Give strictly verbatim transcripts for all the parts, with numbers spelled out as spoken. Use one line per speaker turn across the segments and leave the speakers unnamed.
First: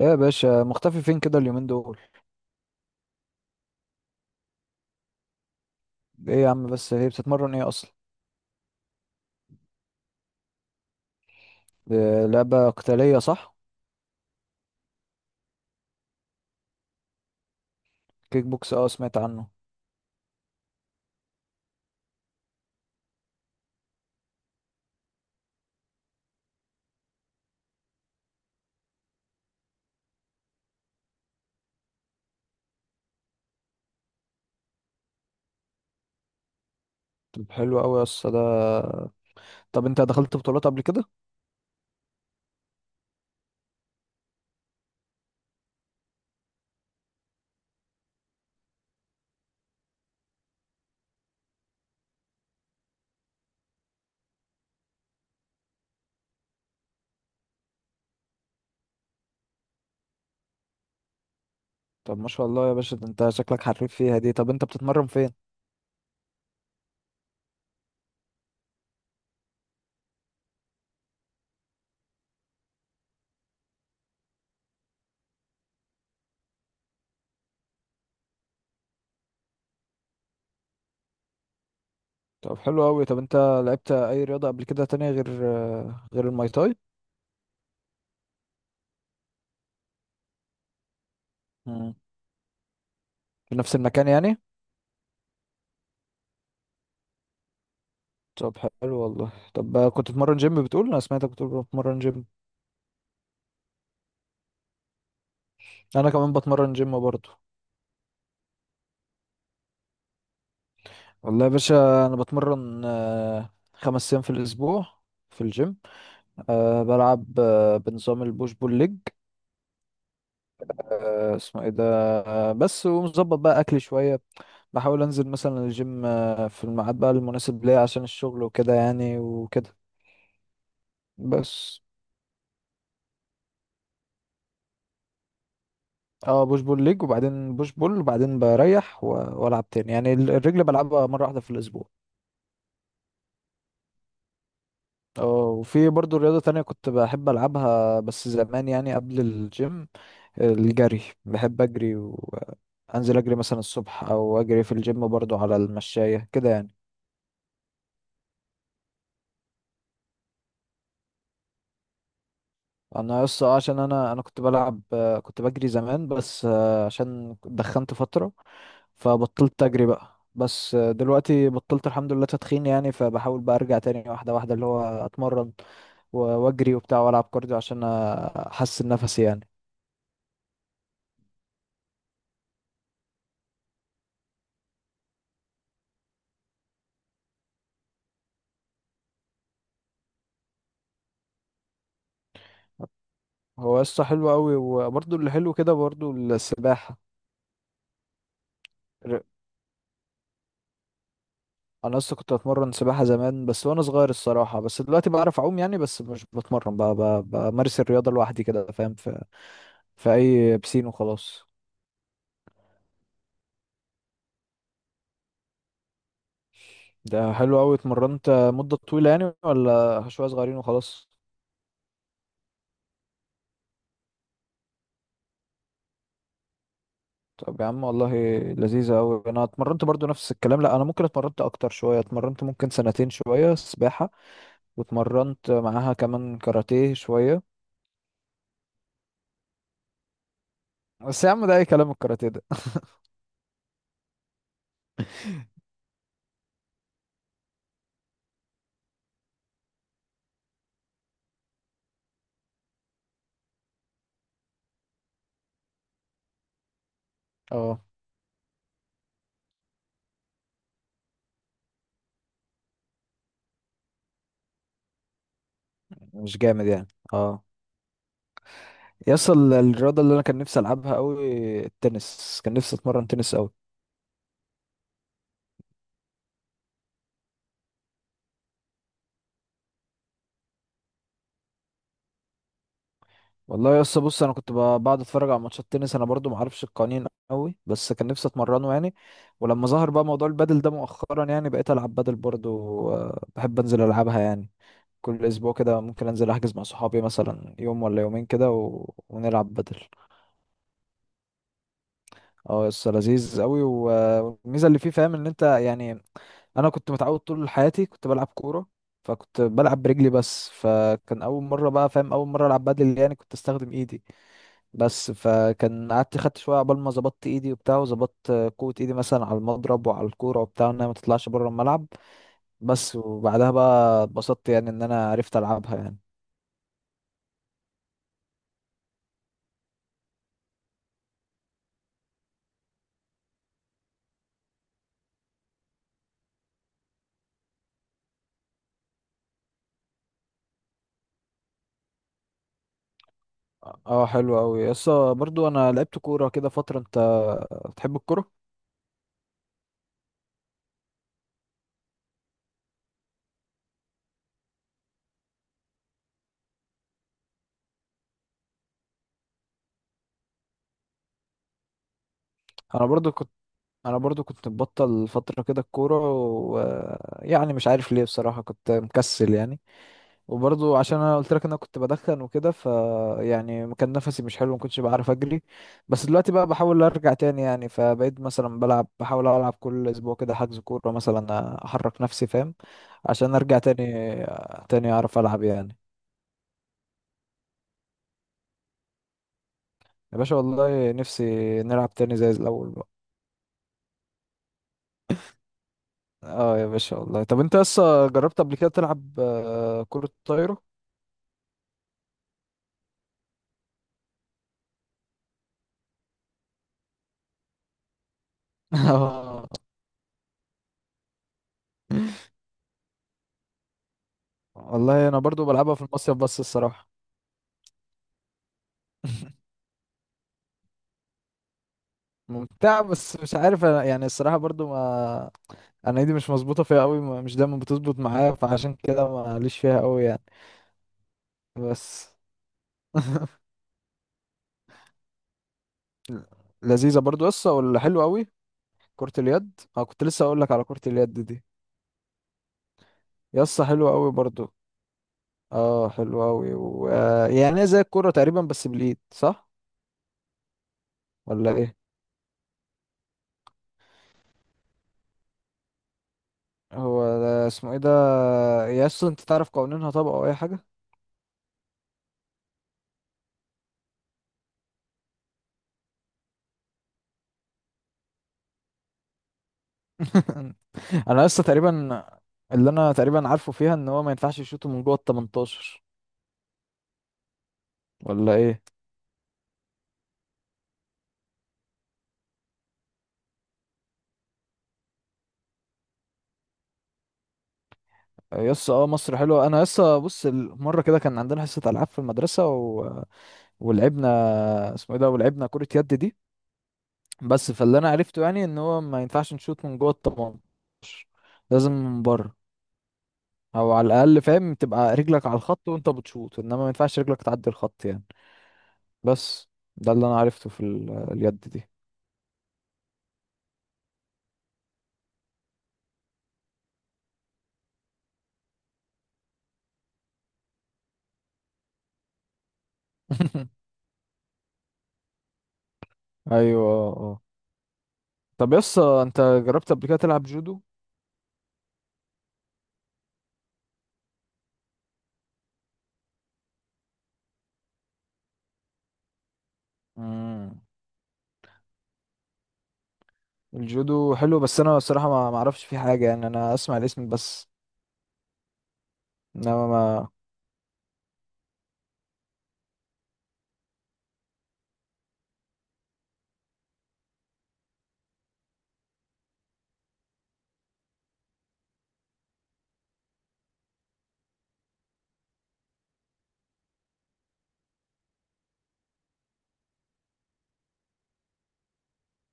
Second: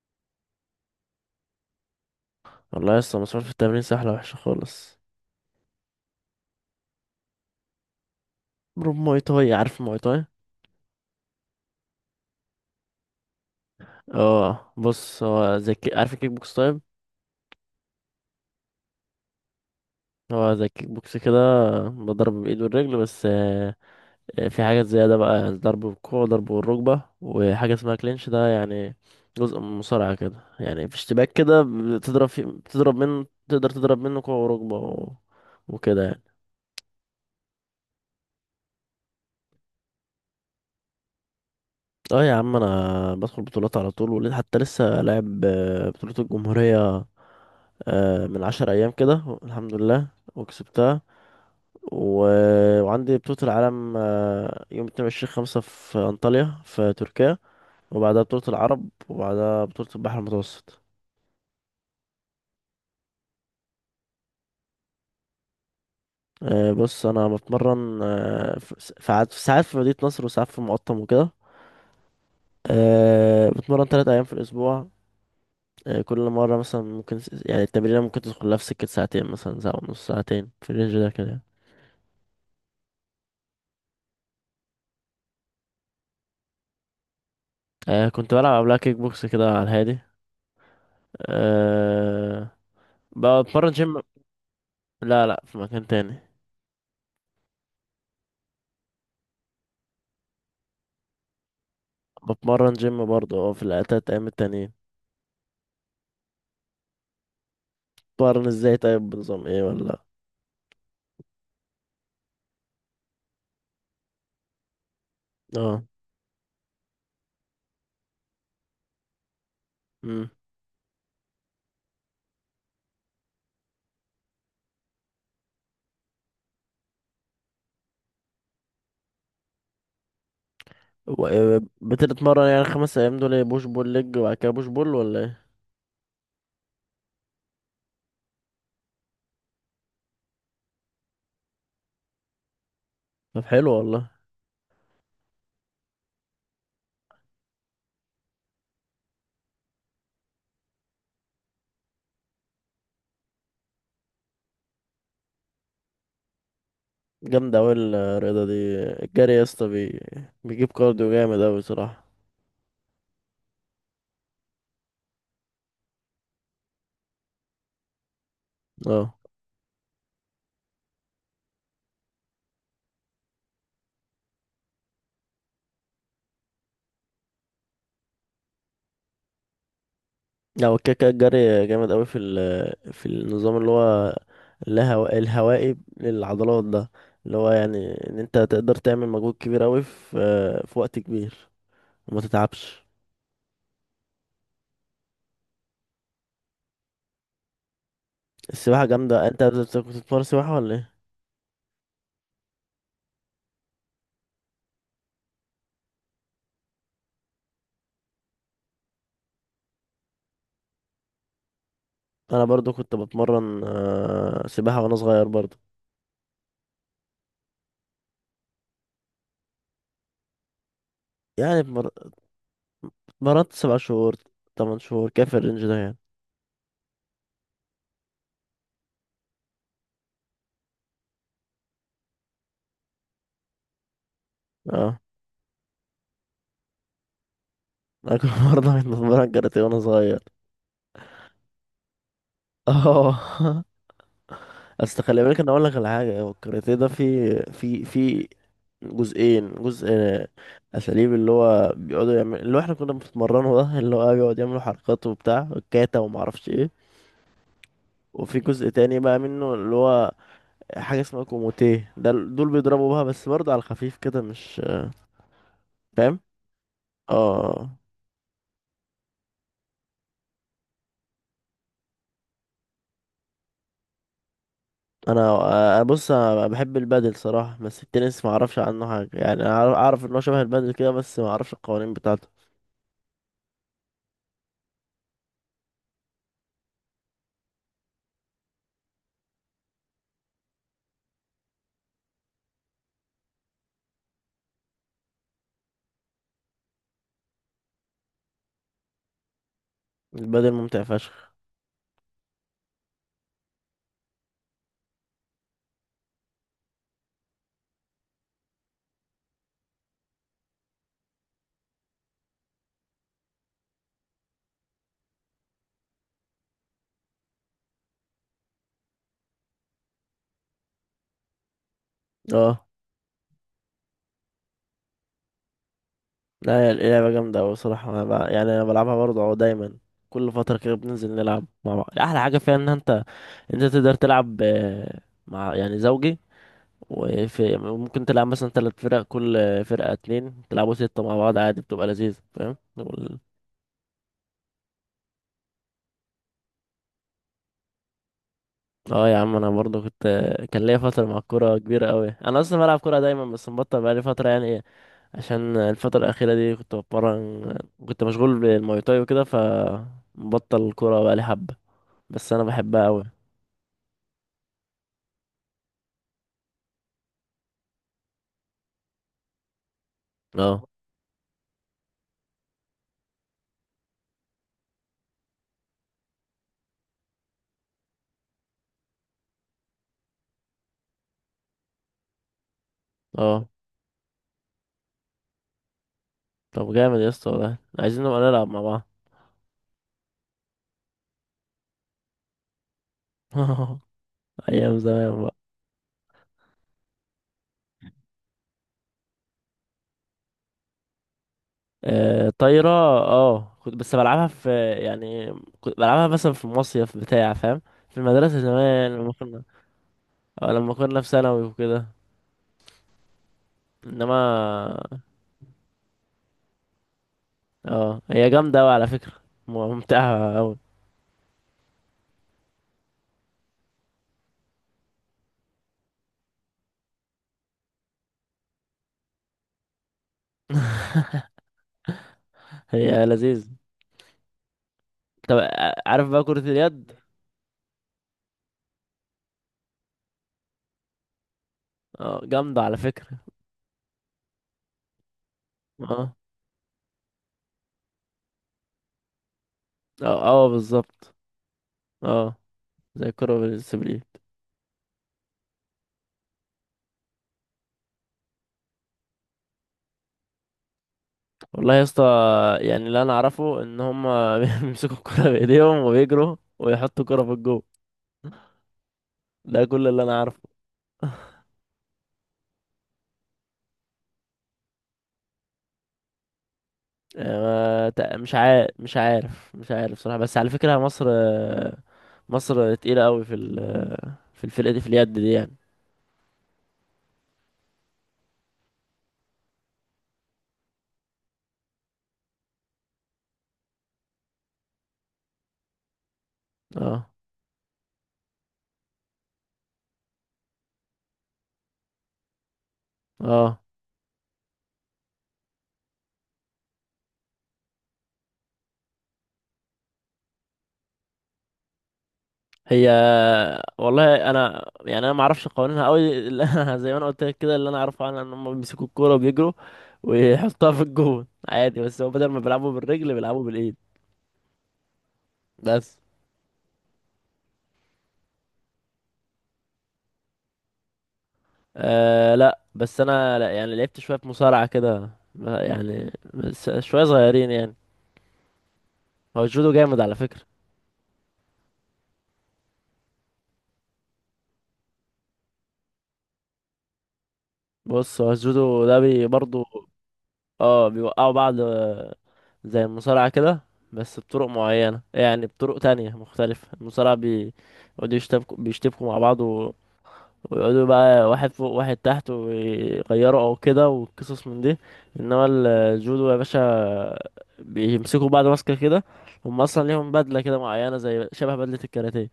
ايه يا باشا مختفي فين كده اليومين دول؟
والله يا اسطى، مسحول في التمرين سهلة وحشة خالص.
ايه يا عم بس هي بتتمرن ايه اصلا؟
بروب موي تاي، عارف الموي تاي؟
إيه، لعبة قتالية صح؟
اه، بص، هو زي الكي- عارف الكيك بوكس؟ طيب،
كيك بوكس اه سمعت عنه.
هو زي الكيك بوكس كده. بضرب بالايد والرجل بس آه، آه، في حاجات زيادة بقى، يعني ضرب بالكوع وضرب بالركبة، وحاجة اسمها كلينش. ده يعني جزء من المصارعة كده، يعني في اشتباك كده بتضرب فيه، بتضرب منه، تقدر تضرب منه كوع وركبة و... وكده يعني.
طب حلو قوي يا اسطى ده. طب انت دخلت بطولات قبل كده؟
اه يا عم، انا بدخل بطولات على طول، وليه حتى لسه لاعب آه، بطولة الجمهورية آه، من عشر أيام كده، الحمد لله. وكسبتها و... وعندي بطولة العالم آه، يوم اتنين وعشرين خمسة في أنطاليا في تركيا، وبعدها بطولة العرب، وبعدها بطولة البحر المتوسط.
طب ما شاء الله يا باشا، ده انت شكلك حريف فيها دي. طب انت بتتمرن فين؟
آه، بص، أنا بتمرن آه، في ساعات، ساعات في مدينة نصر، وساعات في المقطم وكده. آه، بتمرن تلات أيام في الأسبوع. آه، كل مرة مثلا ممكن س- يعني التمرينة ممكن تدخل لها في سكة ساعتين، مثلا ساعة ونص، ساعتين في الرينج ده كده يعني.
طب حلو قوي. طب انت لعبت اي رياضة قبل كده تانية غير غير الماي تاي؟
آه، كنت بلعب قبلها كيك بوكس كده على الهادي.
مم.
أه.
في
بتمرن
نفس
جيم.
المكان يعني؟
لا لا، في مكان تاني.
طب حلو والله. طب كنت بتمرن جيم، بتقول، انا سمعتك بتقول بتمرن جيم.
بتمرن جيم برضه، اه، في التلات ايام التانيين.
انا كمان بتمرن جيم برضه.
بتمرن ازاي؟ طيب بنظام ايه ولا؟
والله يا باشا انا بتمرن آه، خمس ايام في الاسبوع في الجيم.
اه.
أه بلعب، أه بنظام البوش بول ليج.
امم.
أه اسمه ايه ده؟ أه بس، ومظبط بقى اكلي شويه. بحاول انزل مثلا الجيم أه في الميعاد بقى المناسب ليا عشان الشغل وكده يعني وكده
و- آه،
بس.
بتتمرن يعني خمس ايام دول ايه، بوش بول ليج، وبعد كده بوش بول ولا ايه؟
اه بوش بول ليج وبعدين بوش بول وبعدين بريح و- والعب تاني يعني ال- الرجل بلعبها مره واحده في الاسبوع.
طب حلو والله.
اه، وفي برضو رياضه تانية كنت بحب العبها بس زمان، يعني قبل الجيم. الجري، بحب اجري وانزل اجري مثلا الصبح او اجري في الجيم برضو على المشاية كده يعني.
جامدة اوي الرياضة دي. الجري يا اسطى بي... بيجيب كارديو جامد اوي، بصراحة.
انا يس، آه، عشان انا انا كنت بلعب، آه، كنت بجري زمان بس، آه، عشان دخنت فترة،
اه.
فبطلت اجري بقى. بس آه، دلوقتي بطلت الحمد لله تدخين يعني، فبحاول بقى ارجع تاني واحدة واحدة اللي هو اتمرن و- واجري وبتاع والعب كارديو عشان احسن نفسي يعني.
لا، هو كده كده الجري جامد قوي في ال- في النظام اللي هو الهو... الهوائي للعضلات ده، اللي هو يعني ان انت تقدر تعمل مجهود كبير قوي في في وقت كبير، وما تتعبش.
هو قصة حلوة قوي، وبرضو اللي حلو كده برضو السباحة.
السباحة جامدة. انت بت- كنت بتتمرن سباحة ولا ايه؟
انا اصلا كنت بتمرن سباحه زمان بس وانا صغير الصراحه، بس دلوقتي بعرف اعوم يعني، بس مش بتمرن بقى بقى- بمارس الرياضه لوحدي كده، فاهم، في في اي بسين وخلاص.
انا برضو كنت بتمرن آه، سباحة وانا صغير برضو.
ده حلو قوي، اتمرنت مده طويله يعني ولا شويه صغيرين وخلاص؟
يعني اتمر- اتمرنت سبع شهور، تمن شهور، كيف الرينج ده يعني.
طب يا عم والله لذيذه قوي. انا اتمرنت برضو نفس الكلام، لا انا ممكن اتمرنت اكتر شويه، اتمرنت ممكن سنتين شويه سباحه.
اه،
واتمرنت معاها كمان كاراتيه شويه.
انا كنت برضه بتمرن كاراتيه وانا صغير.
بس يا عم ده اي كلام الكاراتيه ده.
اه اصل خلي بالك، انا اقول لك على حاجه. هو الكاراتيه ده في في في جزئين. جزء اساليب، اللي هو بيقعدوا يعمل، اللي هو احنا كنا بنتمرنه ده، اللي هو بيقعد يعملوا حركات وبتاع، كاتا وما اعرفش ايه.
اه
وفي جزء تاني بقى منه، اللي هو حاجه اسمها كوموتيه. ده ال- دول بيضربوا بها بس برضه على الخفيف كده، مش فاهم.
مش جامد يعني. اه.
اه.
يصل الرياضة اللي أنا كان نفسي ألعبها أوي، التنس، كان نفسي أتمرن تنس أوي.
انا أنا بص، انا بحب البادل صراحه. بس التنس ما اعرفش عنه حاجه يعني. أنا اعرف إن هو شبه البادل كده بس ما اعرفش القوانين بتاعته.
والله يا اسطى بص، أنا كنت ب- بقعد أتفرج على ماتشات تنس، أنا برضو معرفش القوانين أوي، بس كان نفسي أتمرنه يعني. ولما ظهر بقى موضوع البادل ده مؤخرا يعني بقيت ألعب بادل برضو. آه، بحب أنزل ألعبها يعني، كل أسبوع كده ممكن أنزل أحجز مع صحابي مثلا يوم ولا يومين كده و... ونلعب بادل.
البادل ممتع فشخ.
اه يس، لذيذ قوي و- والميزه اللي فيه، فاهم، ان انت يعني انا كنت متعود طول حياتي كنت بلعب كوره، فكنت بلعب برجلي بس، فكان اول مره بقى، فاهم، اول مره العب بدل يعني كنت استخدم ايدي بس، فكان قعدت خدت شويه عقبال ما ظبطت ايدي وبتاع وظبطت قوه ايدي مثلا على المضرب وعلى الكوره وبتاع انها ما تطلعش بره الملعب
اه.
بس. وبعدها بقى اتبسطت يعني ان انا عرفت العبها يعني.
لا، هي اللعبة جامدة أوي صراحة. أنا بع- يعني أنا بلعبها برضه أهو، دايما كل فترة كده بننزل نلعب مع بعض. أحلى حاجة فيها إن أنت أنت تقدر تلعب آه، مع يعني زوجي. وفي ممكن تلعب مثلا تلات فرق، كل فرقة اتنين، تلعبوا ستة مع بعض عادي، بتبقى لذيذة فاهم. وال-
اه حلو قوي يس. برضو انا لعبت كوره كده فتره، انت بتحب الكوره؟
اه يا عم، انا برضه كنت كان ليا فترة مع الكورة كبيرة قوي. انا اصلا بلعب كورة دايما بس مبطل بقالي فترة يعني، ايه عشان الفترة الأخيرة دي كنت بتمرن. كنت مشغول بالمواي تاي وكده، فمبطل الكورة بقالي حبة، بس انا بحبها
انا
قوي.
برضو كنت انا برضو كنت مبطل فترة كده الكورة، ويعني مش عارف ليه بصراحة، كنت مكسل يعني.
اه.
وبرضو عشان انا قلت لك انا كنت بدخن وكده، ف يعني كان نفسي مش حلو، ما كنتش بعرف اجري. بس دلوقتي بقى بحاول ارجع تاني يعني، فبقيت مثلا بلعب، بحاول العب كل اسبوع كده حجز كورة مثلا، احرك نفسي فاهم، عشان
اه.
ارجع تاني تاني اعرف العب يعني.
طب جامد يا اسطى والله، عايزين نبقى نلعب مع بعض.
يا باشا والله نفسي نلعب تاني زي الاول بقى.
ايام زمان بقى.
اه يا باشا والله. طب انت لسه جربت قبل كده تلعب آه، كرة طايرة؟
آه طايرة؟ اه، كنت بس بلعبها في يعني، كنت بلعبها مثلا في مصيف بتاع فاهم، في المدرسة زمان لما كنا.
اه
اه، لما كنا في ثانوي وكده، انما.
والله انا برضو بلعبها في المصيف بس الصراحه.
اه، هي جامدة اوي على فكرة، ممتعة اوي.
ممتعه، بس مش عارف أنا يعني الصراحه برضو ما، انا ايدي مش مظبوطه فيها قوي، ما- مش دايما بتظبط معايا، فعشان كده ما ليش فيها قوي يعني. بس.
هي لذيذ. طب ع- عارف
ل-
بقى كرة
لذيذه
اليد؟
برضو يسطا، ولا حلوه قوي. كره اليد، اه كنت لسه اقول لك على كره اليد دي،
اه جامدة على فكرة.
يسطا حلوه قوي برضو. اه
اه
حلوه قوي و... آه، يعني هي زي الكوره تقريبا بس بالايد، صح
اه، اه بالظبط.
ولا ايه؟
اه. زي الكرة بالسبليل.
هو ده اسمه ايه ده؟ يسطا انت تعرف قوانينها طبعا او اي حاجه؟
والله يا اسطى، يعني اللي انا اعرفه ان هم بيمسكوا الكرة بايديهم وبيجروا ويحطوا الكرة في الجو. ده كل اللي انا اعرفه.
انا لسه تقريبا، اللي انا تقريبا عارفه فيها ان هو ما ينفعش يشوطه من جوه ال تمنتاشر،
آه، ما تق- مش
ولا ايه.
عارف مش عارف مش عارف صراحة. بس على فكرة مصر، مصر تقيلة قوي في ال- في الفرقة دي في اليد دي يعني.
يس اه مصر حلوه. انا لسه بص ال- مره كده كان عندنا حصه العاب في المدرسه و... ولعبنا، اسمه ايه ده، ولعبنا كره يد دي.
اه.
بس فاللي انا عرفته يعني ان هو ما ينفعش نشوط من جوه ال ثمانية عشر، لازم من بره.
اه.
او على الاقل فاهم تبقى رجلك على الخط وانت بتشوط، انما ما ينفعش رجلك تعدي الخط يعني. بس. ده اللي انا عرفته في ال... اليد دي.
هي، والله انا يعني انا ما اعرفش قوانينها قوي زي ما انا قلت لك كده، اللي انا اعرفه عنها ان هم بيمسكوا الكوره وبيجروا ويحطوها في الجون عادي، بس هو بدل ما بيلعبوا بالرجل بيلعبوا بالايد، بس.
ايوه اه اه. طب يس انت جربت قبل كده تلعب جودو؟
أه، لا، بس انا لا يعني، لعبت شويه في مصارعه كده، ما- يعني بس شويه صغيرين يعني. هو الجودو جامد على فكره.
مم. الجودو حلو بس انا الصراحه ما ما اعرفش فيه حاجه يعني، انا اسمع الاسم بس،
بص، هو الجودو ده بي برضو،
انما ما.
اه، بيوقعوا بعض آه، زي المصارعه كده، بس بطرق معينه يعني، بطرق تانية مختلفه. المصارعه بي بيقعدوا يشتبكوا، بيشتبكوا مع بعض ويقعدوا بقى واحد فوق واحد تحت ويغيروا او كده، وقصص من دي. انما الجودو يا باشا، بيمسكوا بعض ماسكه كده، هم اصلا ليهم بدله كده معينه زي شبه بدله الكاراتيه،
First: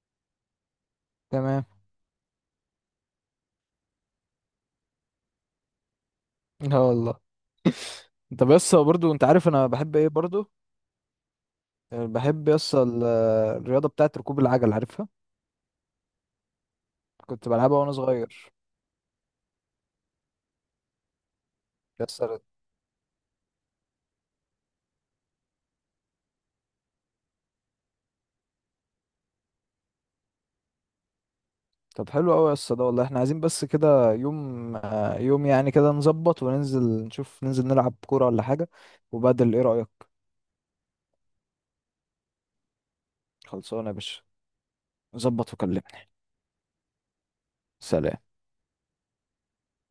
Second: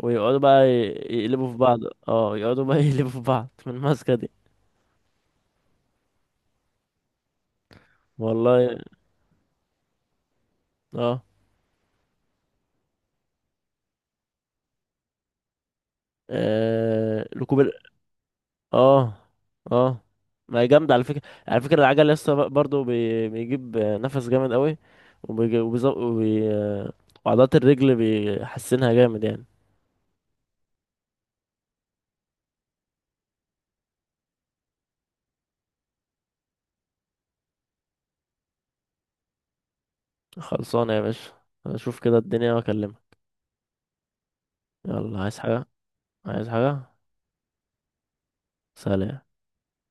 ويقعدوا بقى ي- يقلبوا في
تمام.
بعض. اه، يقعدوا بقى يقلبوا في بعض من الماسكه دي.
لا والله. طب يس
والله.
برضو، انت عارف انا بحب ايه برضو؟
اه.
بحب يس ال- الرياضه بتاعت ركوب العجل، عارفها؟
آه...
كنت
ركوب؟
بلعبها وانا صغير.
اه. اه. ما هي جامدة على فكرة. على فكرة العجل
يس،
لسه برضه بي... بيجيب نفس جامد قوي. وبيجي... وبيز... وبي... وعضلات الرجل بيحسنها جامد يعني.
طب حلو قوي يس ده. والله احنا عايزين بس كده يوم، آه، يوم يعني كده نظبط وننزل نشوف، ننزل نلعب كوره ولا حاجه، وبدل، ايه رايك؟
خلصانة يا باشا، اشوف كده الدنيا واكلمك.
خلصانه يا باشا.
يلا عايز
ظبط
حاجة؟
وكلمني.
عايز حاجة؟
سلام.
سلام.